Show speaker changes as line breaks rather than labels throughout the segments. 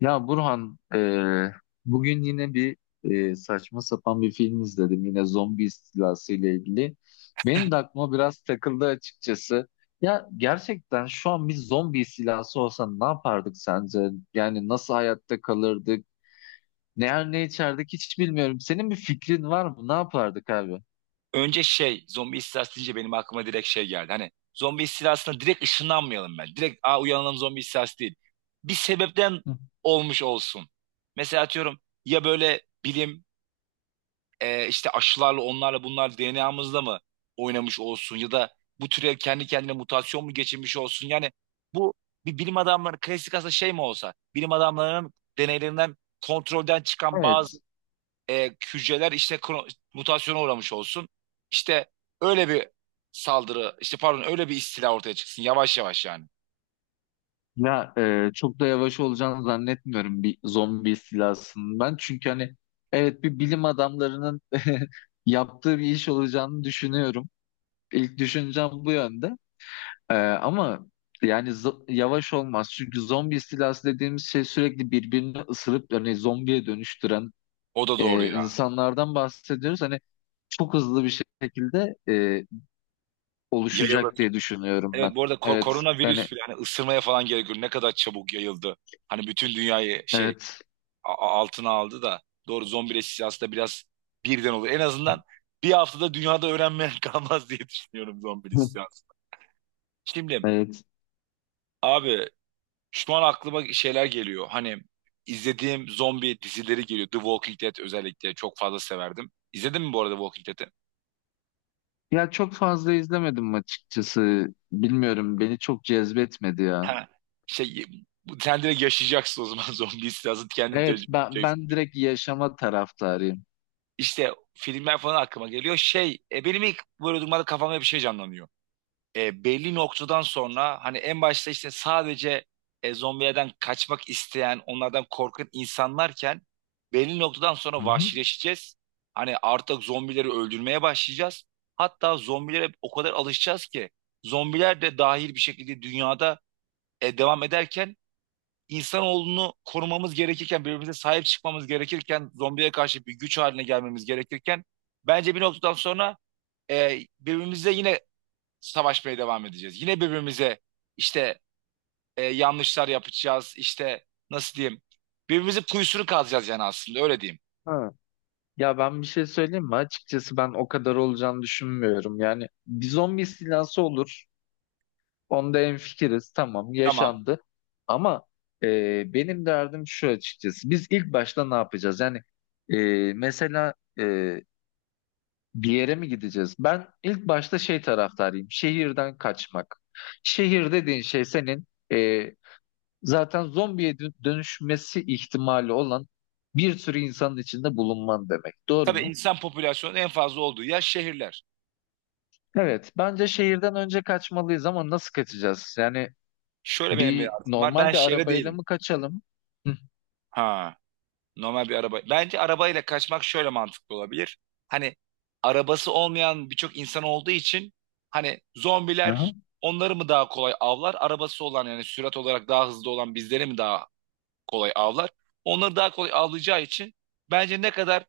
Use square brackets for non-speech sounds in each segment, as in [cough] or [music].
Ya Burhan, bugün yine bir saçma sapan bir film izledim. Yine zombi istilası ile ilgili. Benim de aklıma biraz takıldı açıkçası. Ya gerçekten şu an bir zombi istilası olsa ne yapardık sence? Yani nasıl hayatta kalırdık? Ne yer ne içerdik hiç bilmiyorum. Senin bir fikrin var mı? Ne yapardık abi?
Önce zombi istilası deyince benim aklıma direkt geldi. Hani zombi istilasına direkt ışınlanmayalım ben. Direkt uyanalım, zombi istilası değil. Bir sebepten
Hı.
olmuş olsun. Mesela atıyorum ya, böyle bilim işte aşılarla onlarla bunlar DNA'mızla mı oynamış olsun, ya da bu türe kendi kendine mutasyon mu geçirmiş olsun. Yani bu bir bilim adamları klasik, aslında şey mi olsa bilim adamlarının deneylerinden kontrolden çıkan bazı
Evet.
e, hücreler işte mutasyona uğramış olsun. İşte öyle bir saldırı, işte pardon öyle bir istila ortaya çıksın yavaş yavaş yani.
Ya çok da yavaş olacağını zannetmiyorum bir zombi istilasının ben. Çünkü hani evet bir bilim adamlarının [laughs] yaptığı bir iş olacağını düşünüyorum. İlk düşüncem bu yönde. E, ama yani yavaş olmaz. Çünkü zombi istilası dediğimiz şey sürekli birbirini ısırıp yani zombiye dönüştüren
O da doğru ya.
insanlardan bahsediyoruz. Hani çok hızlı bir şekilde
Yayılır.
oluşacak diye düşünüyorum ben.
Evet bu arada
Evet yani
koronavirüs bile hani ısırmaya falan gerek yok. Ne kadar çabuk yayıldı. Hani bütün dünyayı
evet.
altına aldı da doğru, zombileşmesi aslında biraz birden olur. En azından bir haftada dünyada öğrenmeyen [laughs] kalmaz diye düşünüyorum zombi
[laughs]
istilası. Şimdi
Evet.
abi, şu an aklıma şeyler geliyor. Hani izlediğim zombi dizileri geliyor. The Walking Dead özellikle çok fazla severdim. İzledin mi bu arada Walking Dead'i?
Ya çok fazla izlemedim açıkçası. Bilmiyorum beni çok cezbetmedi ya.
Ha. Şey, sen direkt yaşayacaksın o zaman, [laughs] zombi istilası kendin
Evet
tecrübe
ben,
edeceksin.
ben direkt yaşama taraftarıyım.
İşte filmler falan aklıma geliyor. Benim ilk böyle durumlarda kafamda bir şey canlanıyor. Belli noktadan sonra hani, en başta işte sadece zombilerden kaçmak isteyen, onlardan korkan insanlarken, belli noktadan sonra
Hı hı.
vahşileşeceğiz. Hani artık zombileri öldürmeye başlayacağız. Hatta zombilere o kadar alışacağız ki, zombiler de dahil bir şekilde dünyada devam ederken, insanoğlunu korumamız gerekirken, birbirimize sahip çıkmamız gerekirken, zombiye karşı bir güç haline gelmemiz gerekirken, bence bir noktadan sonra birbirimize yine savaşmaya devam edeceğiz. Yine birbirimize işte yanlışlar yapacağız. İşte nasıl diyeyim? Birbirimizin kuyusunu kazacağız yani, aslında öyle diyeyim.
Ha. Ya ben bir şey söyleyeyim mi? Açıkçası ben o kadar olacağını düşünmüyorum. Yani bir zombi istilası olur. Onda hemfikiriz. Tamam
Tamam.
yaşandı. Ama benim derdim şu açıkçası. Biz ilk başta ne yapacağız? Yani e, mesela bir yere mi gideceğiz? Ben ilk başta şey taraftarıyım. Şehirden kaçmak. Şehir dediğin şey senin e, zaten zombiye dönüşmesi ihtimali olan bir sürü insanın içinde bulunman demek. Doğru
Tabii
mu?
insan popülasyonunun en fazla olduğu yer şehirler.
Evet. Bence şehirden önce kaçmalıyız ama nasıl kaçacağız? Yani
Şöyle, benim bir
bir
artım var. Ben
normal bir
şehre
arabayla
değilim.
mı kaçalım? Hı.
Ha, normal bir araba. Bence arabayla kaçmak şöyle mantıklı olabilir. Hani arabası olmayan birçok insan olduğu için hani zombiler
Aha.
onları mı daha kolay avlar? Arabası olan, yani sürat olarak daha hızlı olan bizleri mi daha kolay avlar. Onları daha kolay avlayacağı için bence ne kadar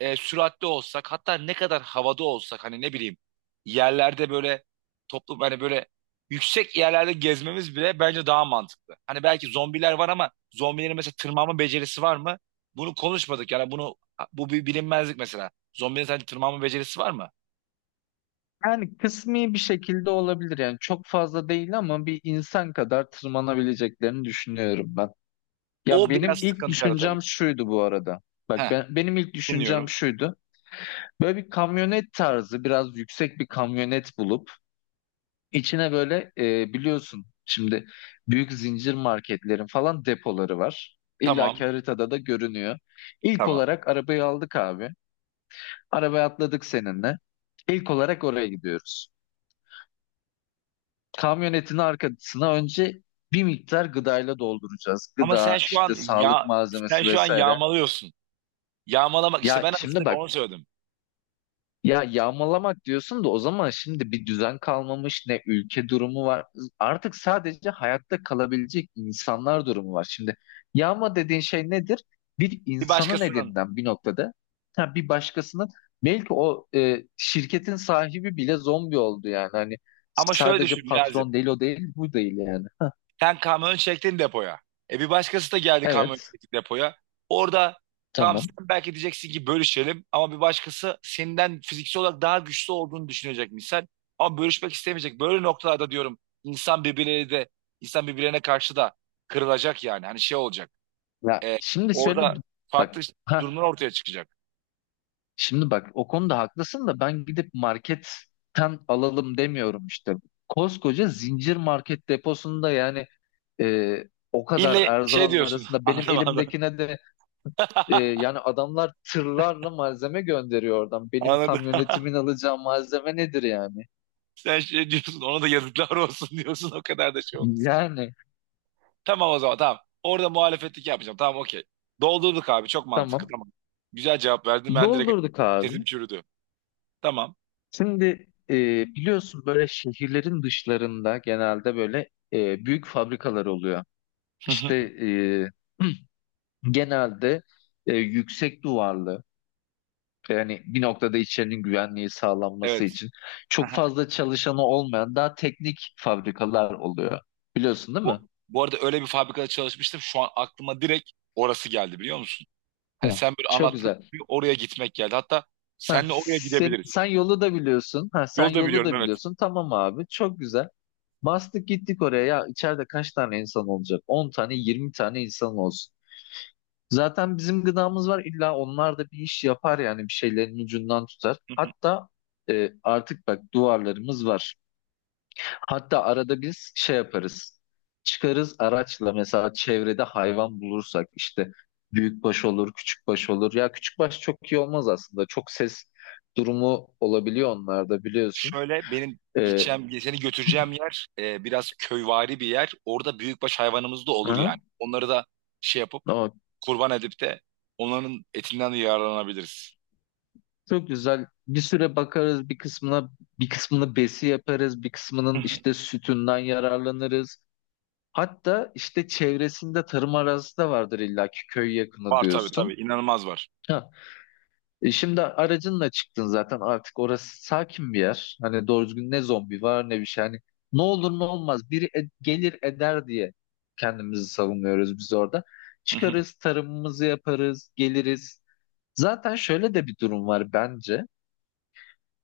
süratli olsak, hatta ne kadar havada olsak, hani ne bileyim, yerlerde böyle toplum, hani böyle yüksek yerlerde gezmemiz bile bence daha mantıklı. Hani belki zombiler var ama zombilerin mesela tırmanma becerisi var mı? Bunu konuşmadık yani, bu bir bilinmezlik mesela. Zombilerin sadece tırmanma becerisi var mı?
Yani kısmi bir şekilde olabilir. Yani çok fazla değil ama bir insan kadar tırmanabileceklerini düşünüyorum ben. Ya
O biraz
benim ilk
sıkıntı yaratabilir.
düşüncem şuydu bu arada. Bak
Heh,
ben, benim ilk düşüncem
dinliyorum.
şuydu. Böyle bir kamyonet tarzı biraz yüksek bir kamyonet bulup içine böyle biliyorsun şimdi büyük zincir marketlerin falan depoları var. İlla ki
Tamam,
haritada da görünüyor. İlk
tamam.
olarak arabayı aldık abi. Arabaya atladık seninle. İlk olarak oraya gidiyoruz. Kamyonetin arkasına önce bir miktar gıdayla dolduracağız.
Ama sen
Gıda,
şu an,
işte sağlık
ya sen
malzemesi
şu an
vesaire.
yağmalıyorsun. Yağmalamak işte,
Ya
ben
şimdi
aslında
bak,
onu söyledim.
ya yağmalamak diyorsun da o zaman şimdi bir düzen kalmamış ne ülke durumu var. Artık sadece hayatta kalabilecek insanlar durumu var. Şimdi yağma dediğin şey nedir? Bir
Bir
insanın
başkasının,
elinden bir noktada ha, bir başkasının belki o şirketin sahibi bile zombi oldu yani. Hani
ama şöyle
sadece
düşün Niyazi.
patron değil o değil bu değil yani. Ha,
Sen kamyon çektin depoya. E bir başkası da geldi, kamyon
evet
çekti depoya. Orada, tamam,
tamam.
sen belki diyeceksin ki bölüşelim, ama bir başkası senden fiziksel olarak daha güçlü olduğunu düşünecek misal. Ama bölüşmek istemeyecek. Böyle noktalarda diyorum, insan birbirlerine karşı da kırılacak yani. Hani şey olacak.
Ya
E,
şimdi şöyle
orada farklı
bak.
durumlar ortaya çıkacak.
Şimdi bak o konuda haklısın da ben gidip marketten alalım demiyorum işte. Koskoca zincir market deposunda yani e, o kadar
İlle şey
erzağın
diyorsun. [laughs]
arasında benim
Anlamadım.
elimdekine de
[laughs]
yani adamlar tırlarla malzeme gönderiyor oradan. Benim
Anladım.
kamyonetimin
[laughs]
alacağı malzeme nedir yani?
Sen şey diyorsun, ona da yazıklar olsun [laughs] diyorsun, o kadar da şey olursun.
Yani
Tamam, o zaman tamam. Orada muhalefetlik yapmayacağım. Tamam, okey. Doldurduk abi, çok mantıklı,
tamam
tamam. Güzel cevap verdin, ben direkt
doldurduk abi.
sesim çürüdü. Tamam.
Şimdi e, biliyorsun böyle şehirlerin dışlarında genelde böyle büyük fabrikalar oluyor. İşte
[laughs]
e, [clears throat] genelde yüksek duvarlı yani bir noktada içerinin güvenliği sağlanması
Evet.
için çok
Aha.
fazla çalışanı olmayan daha teknik fabrikalar oluyor. Biliyorsun değil mi?
Bu arada öyle bir fabrikada çalışmıştım. Şu an aklıma direkt orası geldi, biliyor musun? Hani
Ya.
sen böyle
Çok
anlattığın
güzel.
gibi oraya gitmek geldi. Hatta
Ha,
senle oraya
sen,
gidebiliriz.
sen yolu da biliyorsun. Ha, sen
Yolda
yolu da
biliyorum, evet.
biliyorsun. Tamam abi. Çok güzel. Bastık gittik oraya. Ya içeride kaç tane insan olacak? 10 tane, 20 tane insan olsun. Zaten bizim gıdamız var illa onlar da bir iş yapar yani bir şeylerin ucundan tutar. Hatta artık bak duvarlarımız var. Hatta arada biz şey yaparız. Çıkarız araçla mesela çevrede hayvan bulursak işte büyükbaş olur, küçükbaş olur. Ya küçükbaş çok iyi olmaz aslında. Çok ses durumu olabiliyor onlarda biliyorsun.
Şöyle, benim
E,
gideceğim, seni götüreceğim yer biraz köyvari bir yer. Orada büyükbaş hayvanımız da olur yani.
aha,
Onları da şey yapıp,
ama
kurban edip de onların etinden de yararlanabiliriz.
çok güzel. Bir süre bakarız bir kısmına, bir kısmını besi yaparız, bir
Hı
kısmının
hı.
işte sütünden yararlanırız. Hatta işte çevresinde tarım arazisi de vardır illaki köy yakını
Var tabii tabii,
diyorsun.
inanılmaz var.
Ha. E şimdi aracınla çıktın zaten artık orası sakin bir yer. Hani doğru düzgün ne zombi var ne bir şey. Hani ne olur ne olmaz biri gelir eder diye kendimizi savunuyoruz biz orada.
Hı hı.
Çıkarız tarımımızı yaparız geliriz. Zaten şöyle de bir durum var bence.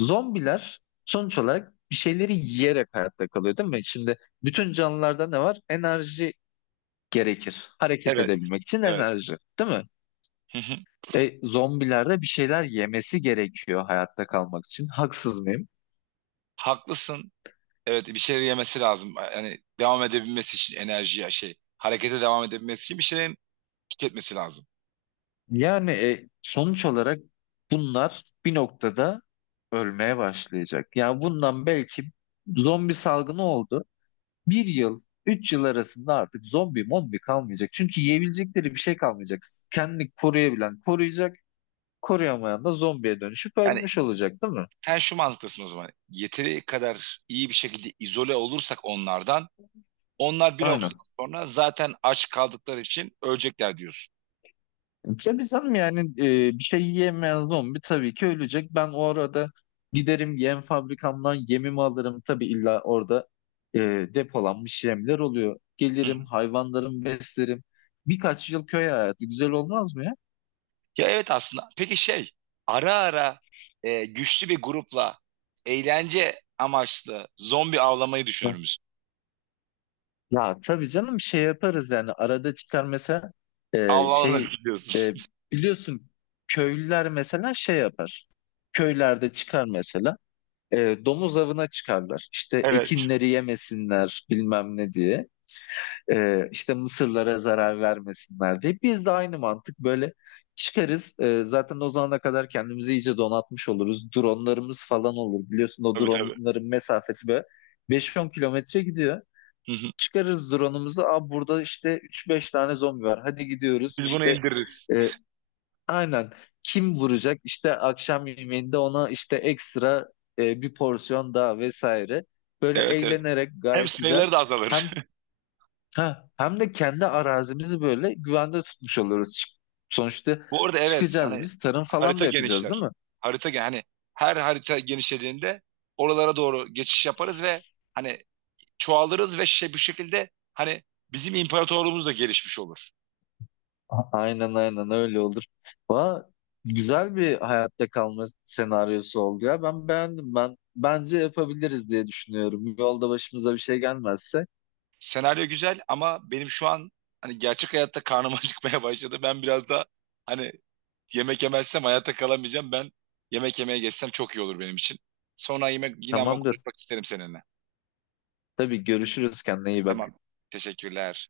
Zombiler sonuç olarak bir şeyleri yiyerek hayatta kalıyor değil mi? Şimdi bütün canlılarda ne var? Enerji gerekir. Hareket
Evet.
edebilmek için
Evet.
enerji, değil mi?
Hı hı.
Zombilerde bir şeyler yemesi gerekiyor hayatta kalmak için. Haksız mıyım?
Haklısın. Evet, bir şeyler yemesi lazım. Yani devam edebilmesi için enerjiye, şey, harekete devam edebilmesi için bir şeylerin tüketmesi lazım.
Yani sonuç olarak bunlar bir noktada ölmeye başlayacak. Yani bundan belki zombi salgını oldu. Bir yıl, 3 yıl arasında artık zombi mombi kalmayacak. Çünkü yiyebilecekleri bir şey kalmayacak. Kendini koruyabilen koruyacak, koruyamayan da zombiye dönüşüp
Yani
ölmüş olacak, değil mi?
sen şu mantıktasın o zaman. Yeteri kadar iyi bir şekilde izole olursak onlardan, onlar bir noktadan
Aynen.
sonra zaten aç kaldıkları için ölecekler diyorsun.
Tabii canım yani bir şey yiyemeyen zombi tabii ki ölecek. Ben o arada giderim yem fabrikamdan yemimi alırım. Tabii illa orada e, depolanmış yemler oluyor.
Hı hı.
Gelirim hayvanlarımı beslerim. Birkaç yıl köy hayatı güzel olmaz mı ya?
Ya evet, aslında. Peki şey, ara ara güçlü bir grupla eğlence amaçlı zombi avlamayı düşünür
Hı.
müsün?
Ya tabii canım şey yaparız yani arada çıkar mesela şey
Avlanırız
e,
diyorsun. [laughs]
biliyorsun köylüler mesela şey yapar. Köylerde çıkar mesela. Domuz avına çıkarlar. İşte
Evet.
ekinleri yemesinler bilmem ne diye. İşte mısırlara zarar vermesinler diye. Biz de aynı mantık böyle çıkarız. Zaten o zamana kadar kendimizi iyice donatmış oluruz. Dronlarımız falan olur. Biliyorsun o
Tabii tabii.
dronların mesafesi böyle 5-10 kilometre gidiyor.
Hı hı.
Çıkarız drone'umuzu. Aa, burada işte üç beş tane zombi var. Hadi gidiyoruz.
Biz bunu
İşte
indiririz.
e, aynen. Kim vuracak? İşte akşam yemeğinde ona işte ekstra bir porsiyon daha vesaire. Böyle
Evet evet.
eğlenerek
Hem
gayet güzel.
sayıları da azalır.
Hem ha, hem de kendi arazimizi böyle güvende tutmuş oluyoruz. Sonuçta
[laughs] Bu arada evet,
çıkacağız
hani
biz. Tarım falan da
harita
yapacağız değil
genişler.
mi?
Harita gen hani her harita genişlediğinde oralara doğru geçiş yaparız ve hani çoğalırız ve şey, bu şekilde hani bizim imparatorluğumuz da gelişmiş olur.
Aynen aynen öyle olur. Valla güzel bir hayatta kalma senaryosu oldu ya. Ben beğendim. Ben bence yapabiliriz diye düşünüyorum. Yolda başımıza bir şey gelmezse.
Senaryo güzel, ama benim şu an, hani gerçek hayatta karnım [laughs] acıkmaya başladı. Ben biraz da, hani, yemek yemezsem hayatta kalamayacağım. Ben yemek yemeye geçsem çok iyi olur benim için. Sonra yemek, yine ama
Tamamdır.
konuşmak isterim seninle.
Tabii görüşürüz. Kendine iyi bak.
Tamam. Teşekkürler.